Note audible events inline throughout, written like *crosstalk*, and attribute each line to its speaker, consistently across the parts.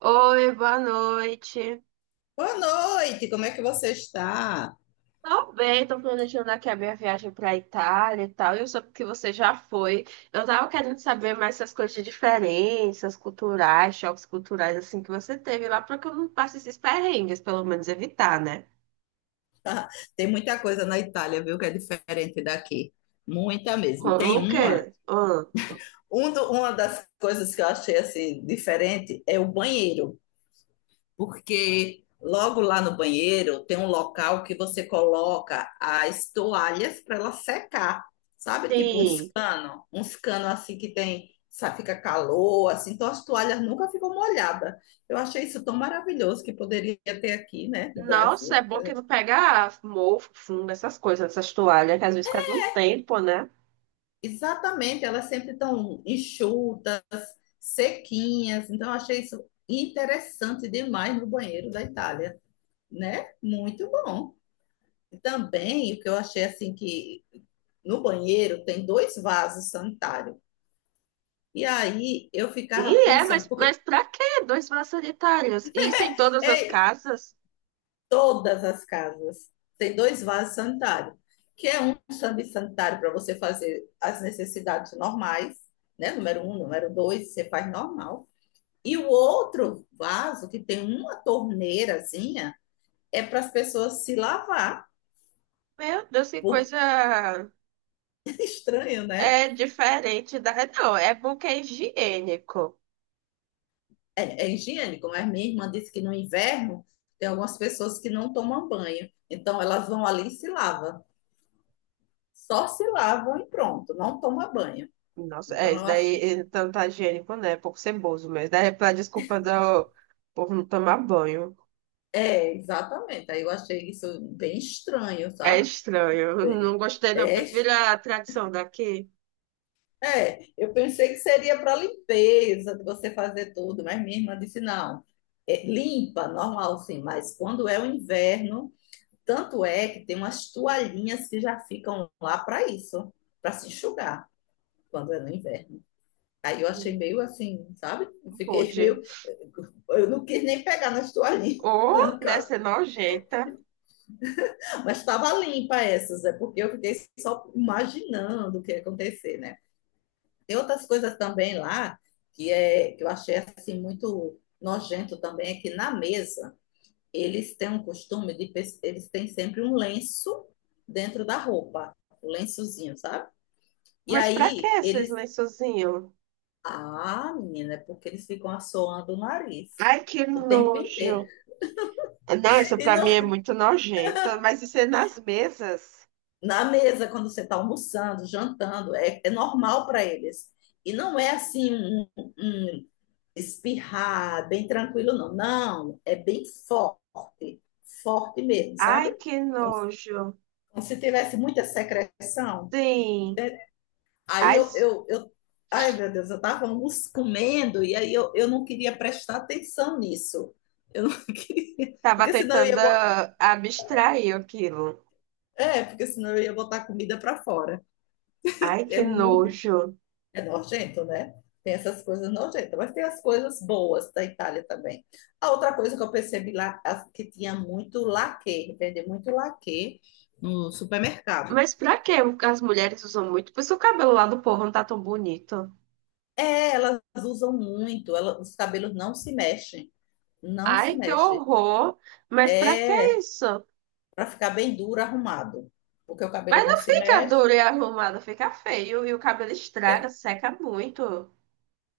Speaker 1: Oi, boa noite.
Speaker 2: Boa noite, como é que você está?
Speaker 1: Tô bem, tô planejando aqui a minha viagem pra Itália e tal. E eu soube que você já foi. Eu tava querendo saber mais essas coisas de diferenças culturais, choques culturais, assim, que você teve lá, pra que eu não passe esses perrengues, pelo menos evitar, né?
Speaker 2: Tem muita coisa na Itália, viu, que é diferente daqui. Muita mesmo.
Speaker 1: Como
Speaker 2: Tem
Speaker 1: o
Speaker 2: uma,
Speaker 1: quê? Ah,
Speaker 2: um do- Uma das coisas que eu achei assim diferente é o banheiro, porque logo lá no banheiro tem um local que você coloca as toalhas para ela secar, sabe? Tipo
Speaker 1: sim.
Speaker 2: uns cano assim que tem, sabe, fica calor, assim, então as toalhas nunca ficam molhadas. Eu achei isso tão maravilhoso que poderia ter aqui, né, no
Speaker 1: Nossa, é
Speaker 2: Brasil.
Speaker 1: bom que não pega mofo, fundo, essas coisas, essas toalhas, que às vezes fica um tempo, né?
Speaker 2: Exatamente, elas sempre estão enxutas, sequinhas. Então, eu achei isso interessante demais no banheiro da Itália, né? Muito bom. Também, o que eu achei assim que no banheiro tem dois vasos sanitários. E aí eu ficava
Speaker 1: E é, mas,
Speaker 2: pensando,
Speaker 1: mas
Speaker 2: porque
Speaker 1: pra quê? Dois vasos sanitários. Isso em todas as
Speaker 2: é
Speaker 1: casas?
Speaker 2: Todas as casas tem dois vasos sanitários, que é um serviço sanitário para você fazer as necessidades normais, né? Número um, número dois, você faz normal. E o outro vaso, que tem uma torneirazinha, é para as pessoas se lavar.
Speaker 1: Meu Deus, que
Speaker 2: Porque
Speaker 1: coisa
Speaker 2: é estranho, né?
Speaker 1: é diferente da. Não, é bom que é higiênico.
Speaker 2: É, é higiênico, mas minha irmã disse que no inverno tem algumas pessoas que não tomam banho. Então elas vão ali e se lavam. Só se lavam e pronto, não toma banho.
Speaker 1: Nossa, é,
Speaker 2: Então
Speaker 1: isso
Speaker 2: eu
Speaker 1: daí
Speaker 2: achei.
Speaker 1: tanto tá higiênico, né? É pouco ceboso, mas daí é pra desculpa do povo não tomar banho.
Speaker 2: É, exatamente. Aí eu achei isso bem estranho,
Speaker 1: É
Speaker 2: sabe?
Speaker 1: estranho. Eu não gostei, não. Eu
Speaker 2: É
Speaker 1: prefiro
Speaker 2: estranho.
Speaker 1: a tradição daqui.
Speaker 2: É, eu pensei que seria para limpeza, de você fazer tudo, mas minha irmã disse não. É, limpa, normal sim, mas quando é o inverno, tanto é que tem umas toalhinhas que já ficam lá para isso, para se enxugar quando é no inverno. Aí eu achei
Speaker 1: Hum.
Speaker 2: meio assim, sabe? Eu fiquei *laughs*
Speaker 1: Pode.
Speaker 2: meio. Eu não quis nem pegar nas toalhinhas.
Speaker 1: Ou
Speaker 2: *laughs*
Speaker 1: deve ser nojenta.
Speaker 2: Mas estava limpa essas, é porque eu fiquei só imaginando o que ia acontecer, né? Tem outras coisas também lá que eu achei assim muito nojento também, é que na mesa eles têm sempre um lenço dentro da roupa, o lençozinho, sabe? E
Speaker 1: Mas pra que
Speaker 2: aí
Speaker 1: esses
Speaker 2: eles,
Speaker 1: lençozinhos?
Speaker 2: ah, menina, é porque eles ficam assoando o nariz
Speaker 1: Ai, que
Speaker 2: o tempo
Speaker 1: nojo.
Speaker 2: inteiro.
Speaker 1: Não, isso
Speaker 2: E
Speaker 1: pra mim é
Speaker 2: não-
Speaker 1: muito nojento. Mas isso é nas mesas.
Speaker 2: Na mesa quando você está almoçando, jantando, é normal para eles. E não é assim um espirrar, bem tranquilo, não. Não, é bem forte, forte mesmo,
Speaker 1: Ai,
Speaker 2: sabe?
Speaker 1: que
Speaker 2: Então,
Speaker 1: nojo.
Speaker 2: se tivesse muita secreção,
Speaker 1: Sim.
Speaker 2: aí
Speaker 1: Ai,
Speaker 2: eu,
Speaker 1: s-
Speaker 2: eu, eu ai meu Deus, eu estava comendo e aí eu não queria prestar atenção nisso. Eu não *laughs* queria,
Speaker 1: tava
Speaker 2: porque senão eu ia
Speaker 1: tentando abstrair aquilo.
Speaker 2: botar comida para fora.
Speaker 1: Ai,
Speaker 2: É
Speaker 1: que
Speaker 2: muito
Speaker 1: nojo.
Speaker 2: É nojento, né? Tem essas coisas nojentas, mas tem as coisas boas da Itália também. A outra coisa que eu percebi lá, que tinha muito laque, vende muito laque no supermercado.
Speaker 1: Mas pra que as mulheres usam muito? Por isso o cabelo lá do povo não tá tão bonito.
Speaker 2: É, elas usam muito, os cabelos não se
Speaker 1: Ai, que
Speaker 2: mexem.
Speaker 1: horror. Mas pra que
Speaker 2: É,
Speaker 1: isso?
Speaker 2: para ficar bem duro, arrumado. Porque o cabelo
Speaker 1: Mas
Speaker 2: não
Speaker 1: não
Speaker 2: se
Speaker 1: fica
Speaker 2: mexe,
Speaker 1: duro e arrumado, fica feio. E o cabelo estraga, seca muito.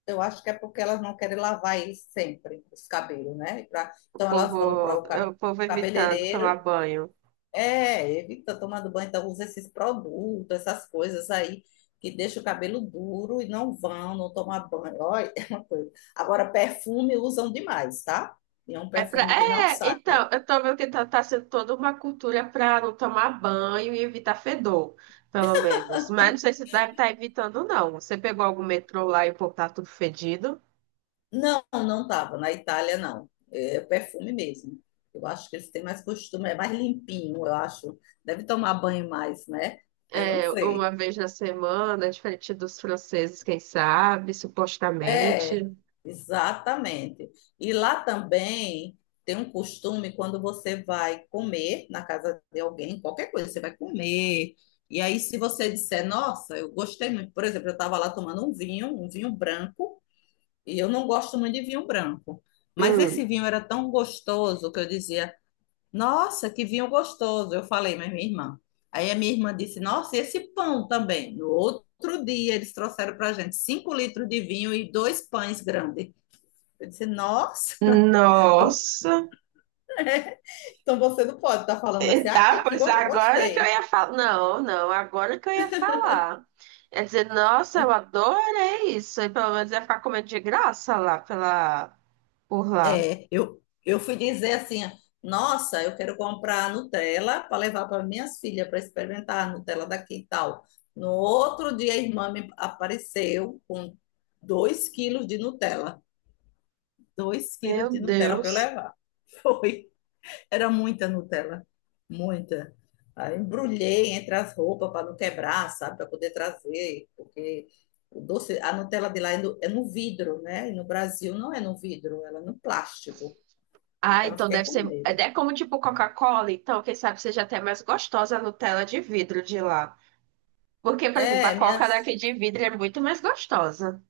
Speaker 2: eu acho que é porque elas não querem lavar eles sempre, os cabelos, né?
Speaker 1: O
Speaker 2: Então elas
Speaker 1: povo,
Speaker 2: vão para o
Speaker 1: o povo evitando tomar
Speaker 2: cabeleireiro.
Speaker 1: banho.
Speaker 2: É, evita tomar do banho, então usa esses produtos, essas coisas aí que deixa o cabelo duro e não tomar banho. Olha, *laughs* é uma coisa. Agora, perfume usam demais, tá? E é um
Speaker 1: É pra...
Speaker 2: perfume que não
Speaker 1: É,
Speaker 2: sai.
Speaker 1: então, eu tô vendo que tá sendo toda uma cultura para não tomar banho e evitar fedor, pelo menos. Mas não sei se deve estar evitando, não. Você pegou algum metrô lá e o povo tá tudo fedido?
Speaker 2: Não, não tava na Itália, não. É perfume mesmo. Eu acho que eles têm mais costume, é mais limpinho, eu acho. Deve tomar banho mais, né? Eu não
Speaker 1: É, uma
Speaker 2: sei.
Speaker 1: vez na semana, diferente dos franceses, quem sabe, supostamente.
Speaker 2: É, exatamente. E lá também tem um costume quando você vai comer na casa de alguém, qualquer coisa, você vai comer. E aí, se você disser, nossa, eu gostei muito, por exemplo, eu estava lá tomando um vinho branco, e eu não gosto muito de vinho branco. Mas
Speaker 1: Hum.
Speaker 2: esse vinho era tão gostoso que eu dizia, nossa, que vinho gostoso! Eu falei, mas minha irmã. Aí a minha irmã disse: nossa, e esse pão também. No outro dia eles trouxeram para a gente 5 litros de vinho e dois pães grandes. Eu disse: nossa, *laughs* então,
Speaker 1: Nossa! *laughs*
Speaker 2: é, então você não pode estar falando
Speaker 1: E
Speaker 2: assim,
Speaker 1: tá,
Speaker 2: ai,
Speaker 1: pois agora que eu
Speaker 2: gostei.
Speaker 1: ia falar. Não, não, agora que eu ia falar. É dizer, nossa, eu adorei isso. E pelo menos ia ficar comendo de graça lá pela, por lá.
Speaker 2: É, eu fui dizer assim: nossa, eu quero comprar Nutella para levar para minhas filhas para experimentar a Nutella daqui e tal. No outro dia a irmã me apareceu com dois quilos de Nutella. dois
Speaker 1: Meu
Speaker 2: quilos de Nutella para eu
Speaker 1: Deus.
Speaker 2: levar. *laughs* Foi. Era muita Nutella, muita. Aí embrulhei entre as roupas para não quebrar, sabe? Para poder trazer, porque o doce, a Nutella de lá é no vidro, né? E no Brasil não é no vidro, ela é no plástico.
Speaker 1: Ah,
Speaker 2: Então eu
Speaker 1: então
Speaker 2: fiquei
Speaker 1: deve
Speaker 2: com
Speaker 1: ser. É,
Speaker 2: medo.
Speaker 1: é como tipo Coca-Cola, então, quem sabe seja até mais gostosa a Nutella de vidro de lá. Porque, por exemplo, a
Speaker 2: É,
Speaker 1: Coca
Speaker 2: minhas.
Speaker 1: daqui de vidro é muito mais gostosa.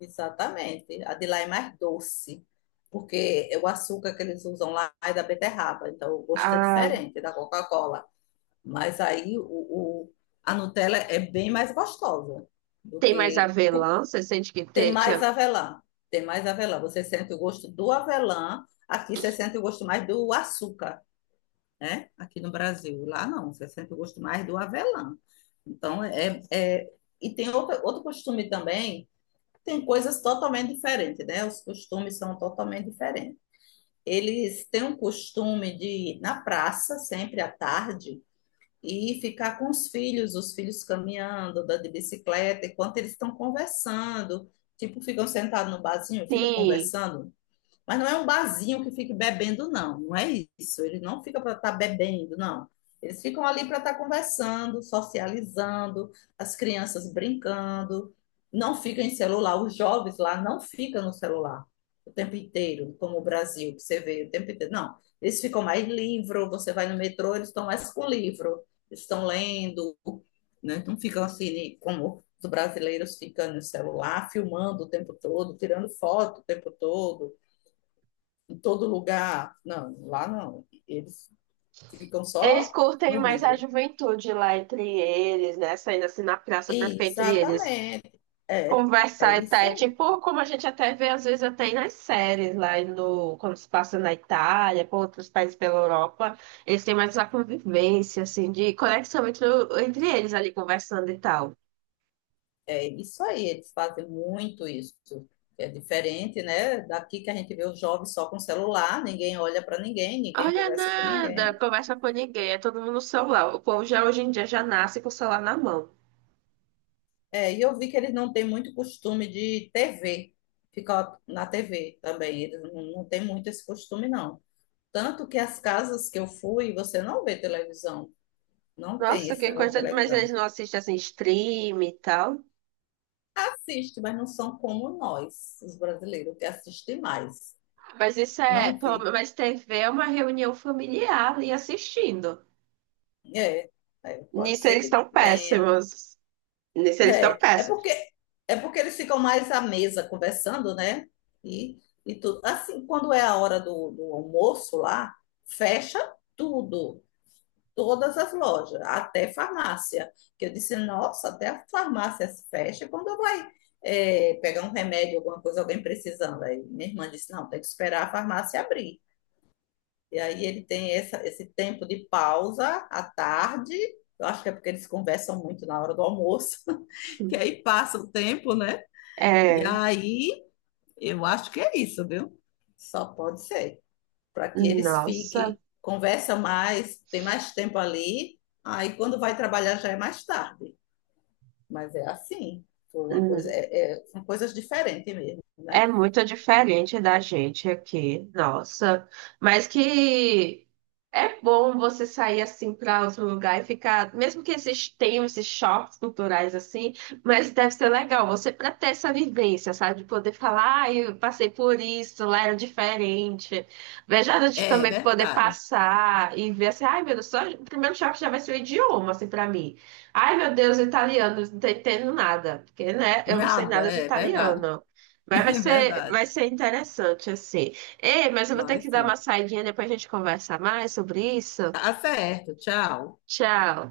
Speaker 2: Exatamente. A de lá é mais doce, porque é o açúcar que eles usam lá é da beterraba, então o gosto é
Speaker 1: Ah,
Speaker 2: diferente da Coca-Cola. Mas aí o, o- a Nutella é bem mais gostosa do
Speaker 1: tem mais
Speaker 2: que por-
Speaker 1: avelã, você sente que
Speaker 2: tem
Speaker 1: te-
Speaker 2: mais
Speaker 1: tinha.
Speaker 2: avelã. Tem mais avelã. Você sente o gosto do avelã, aqui você sente o gosto mais do açúcar, né? Aqui no Brasil. Lá não, você sente o gosto mais do avelã. Então é, é- e tem outro costume também, tem coisas totalmente diferentes, né? Os costumes são totalmente diferentes. Eles têm um costume de, na praça, sempre à tarde, e ficar com os filhos caminhando, dando de bicicleta, enquanto eles estão conversando. Tipo, ficam sentados no barzinho, ficam
Speaker 1: Sim.
Speaker 2: conversando, mas não é um barzinho que fique bebendo, não. Não é isso. Eles não ficam para estar bebendo, não. Eles ficam ali para estar conversando, socializando, as crianças brincando. Não ficam em celular. Os jovens lá não ficam no celular o tempo inteiro, como o Brasil, que você vê o tempo inteiro. Não. Eles ficam mais livro. Você vai no metrô, eles estão mais com livro. Eles estão lendo, né? Não ficam assim, como os brasileiros ficam no celular, filmando o tempo todo, tirando foto o tempo todo em todo lugar. Não, lá não. Eles ficam
Speaker 1: Eles
Speaker 2: só
Speaker 1: curtem
Speaker 2: no
Speaker 1: mais a
Speaker 2: livro.
Speaker 1: juventude lá entre eles, né? Saindo assim na praça pra ficar entre eles.
Speaker 2: Exatamente. É, é
Speaker 1: Conversar e tá,
Speaker 2: isso
Speaker 1: é
Speaker 2: aí.
Speaker 1: tipo como a gente até vê às vezes até aí nas séries lá no, quando se passa na Itália, por outros países pela Europa, eles têm mais uma convivência, assim, de conexão entre, o- entre eles ali conversando e tal.
Speaker 2: É isso aí. Eles fazem muito isso. É diferente, né? Daqui que a gente vê os jovens só com celular, ninguém olha para ninguém, ninguém
Speaker 1: Olha
Speaker 2: conversa com
Speaker 1: nada,
Speaker 2: ninguém.
Speaker 1: conversa com ninguém, é todo mundo no celular. O povo já hoje em dia já nasce com o celular na mão.
Speaker 2: É, e eu vi que eles não têm muito costume de TV, ficar na TV também. Eles não, não têm muito esse costume, não. Tanto que as casas que eu fui, você não vê televisão, não tem
Speaker 1: Nossa,
Speaker 2: esse
Speaker 1: que
Speaker 2: negócio de
Speaker 1: coisa, de- mas
Speaker 2: televisão.
Speaker 1: eles não assistem assim stream e tal.
Speaker 2: Assiste, mas não são como nós, os brasileiros, que assistem mais.
Speaker 1: Mas isso é,
Speaker 2: Não
Speaker 1: pelo-
Speaker 2: vê.
Speaker 1: menos- mas TV é uma reunião familiar e assistindo.
Speaker 2: É, pode
Speaker 1: Nisso
Speaker 2: ser
Speaker 1: eles
Speaker 2: que
Speaker 1: estão
Speaker 2: tenha.
Speaker 1: péssimos. Nesse eles estão
Speaker 2: É, é
Speaker 1: péssimos.
Speaker 2: porque é porque eles ficam mais à mesa conversando, né? E, e tudo. Assim, quando é a hora do almoço lá, fecha tudo, todas as lojas, até farmácia. Que eu disse, nossa, até a farmácia se fecha quando vai pegar um remédio, alguma coisa, alguém precisando. Aí minha irmã disse, não, tem que esperar a farmácia abrir. E aí ele tem esse tempo de pausa à tarde. Eu acho que é porque eles conversam muito na hora do almoço, *laughs* que aí passa o tempo, né? E
Speaker 1: É,
Speaker 2: aí eu acho que é isso, viu? Só pode ser. Para que eles
Speaker 1: nossa.
Speaker 2: fiquem, conversam mais, tem mais tempo ali. Aí quando vai trabalhar já é mais tarde. Mas é assim. Foi uma coisa,
Speaker 1: Hum.
Speaker 2: são coisas diferentes mesmo,
Speaker 1: É
Speaker 2: né?
Speaker 1: muito diferente da gente aqui, nossa. Mas que é bom você sair assim para outro lugar e ficar, mesmo que esses tenham esses choques culturais assim, mas deve ser legal você para ter essa vivência, sabe? De poder falar, ah, eu passei por isso, lá era diferente. Veja de
Speaker 2: É
Speaker 1: também poder
Speaker 2: verdade.
Speaker 1: passar e ver assim, ai meu Deus, só o primeiro choque já vai ser o idioma, assim, para mim. Ai meu Deus, italiano, não tô entendendo nada, porque né, eu não sei
Speaker 2: Nada,
Speaker 1: nada de
Speaker 2: é verdade.
Speaker 1: italiano. Mas vai
Speaker 2: *laughs* É
Speaker 1: ser,
Speaker 2: verdade.
Speaker 1: vai ser interessante, assim. Ei, mas eu vou ter
Speaker 2: Vai
Speaker 1: que dar uma
Speaker 2: sim.
Speaker 1: saidinha, depois a gente conversa mais sobre isso.
Speaker 2: Tá certo, tchau.
Speaker 1: Tchau.